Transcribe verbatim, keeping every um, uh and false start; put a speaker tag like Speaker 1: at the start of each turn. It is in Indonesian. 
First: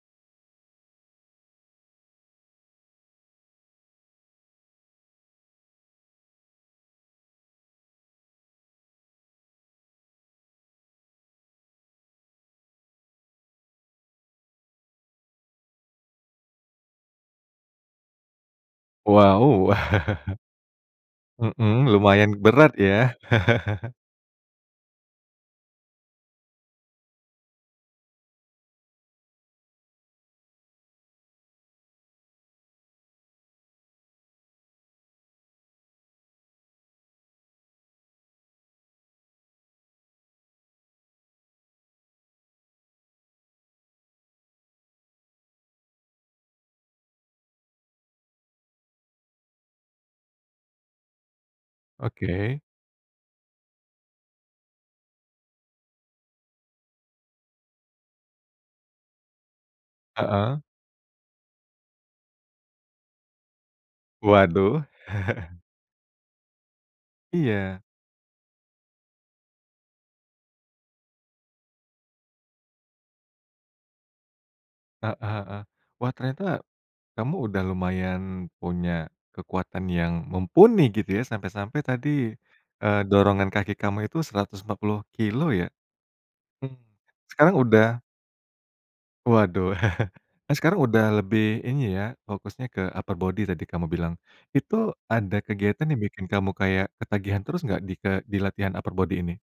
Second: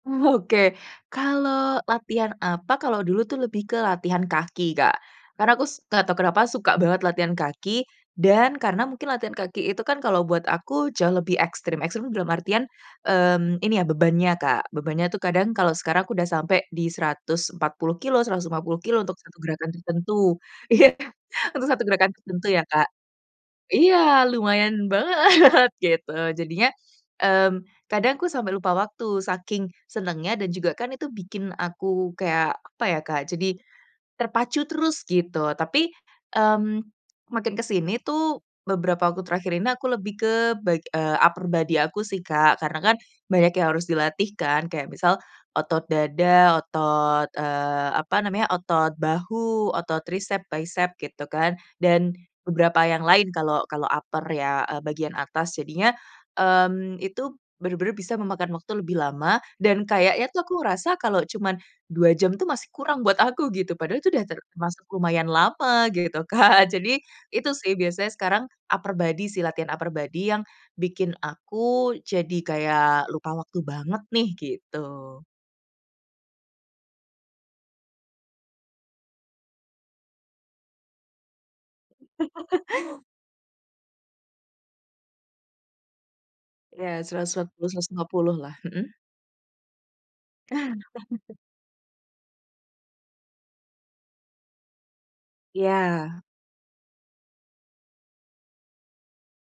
Speaker 1: Oke, kalau latihan apa, kalau dulu tuh lebih ke latihan kaki, Kak, karena aku s nggak tahu kenapa suka banget latihan kaki dan karena mungkin latihan kaki itu kan kalau buat aku jauh lebih ekstrim. Ekstrim tuh dalam artian, mmm, ini ya bebannya, Kak, bebannya tuh kadang kalau sekarang aku udah sampai di seratus empat puluh kilo, seratus lima puluh kilo, untuk satu gerakan
Speaker 2: Wow.
Speaker 1: tertentu. Iya, untuk
Speaker 2: Mhm,
Speaker 1: satu gerakan
Speaker 2: lumayan
Speaker 1: tertentu ya,
Speaker 2: berat
Speaker 1: Kak.
Speaker 2: ya.
Speaker 1: Iya, lumayan banget gitu jadinya, mmm, kadang aku sampai lupa waktu saking senengnya dan juga kan itu bikin aku kayak apa ya, Kak, jadi terpacu terus gitu tapi, mmm, makin ke sini tuh beberapa waktu terakhir ini aku lebih ke ba upper body aku sih, Kak. Karena kan banyak yang harus dilatih kan. Kayak misal otot dada, otot, eee, apa namanya, otot bahu, otot trisep, bisep gitu kan. Dan
Speaker 2: Oke.
Speaker 1: beberapa yang lain kalau kalau upper ya, eee, bagian atas. Jadinya, mmm, itu bener-bener bisa memakan waktu lebih lama dan kayaknya tuh aku
Speaker 2: Heeh.
Speaker 1: ngerasa kalau cuma dua jam tuh masih kurang buat aku gitu, padahal itu udah termasuk
Speaker 2: Waduh.
Speaker 1: lumayan lama gitu kan. Jadi itu sih
Speaker 2: Iya.
Speaker 1: biasanya sekarang upper body sih, latihan upper body yang bikin aku jadi kayak lupa waktu banget nih gitu.
Speaker 2: Heeh heeh, wah ternyata kamu udah lumayan punya kekuatan yang mumpuni gitu ya sampai-sampai tadi, eee, dorongan kaki kamu itu seratus empat puluh kilo ya? Mmm.
Speaker 1: Iya, seratus empat
Speaker 2: Sekarang
Speaker 1: puluh, seratus
Speaker 2: udah
Speaker 1: lima puluh lah, mhm?
Speaker 2: Waduh, sekarang udah lebih ini ya, fokusnya ke upper body tadi kamu bilang, itu ada kegiatan yang
Speaker 1: Iya.
Speaker 2: bikin kamu kayak ketagihan terus nggak di ke dilatihan upper body ini?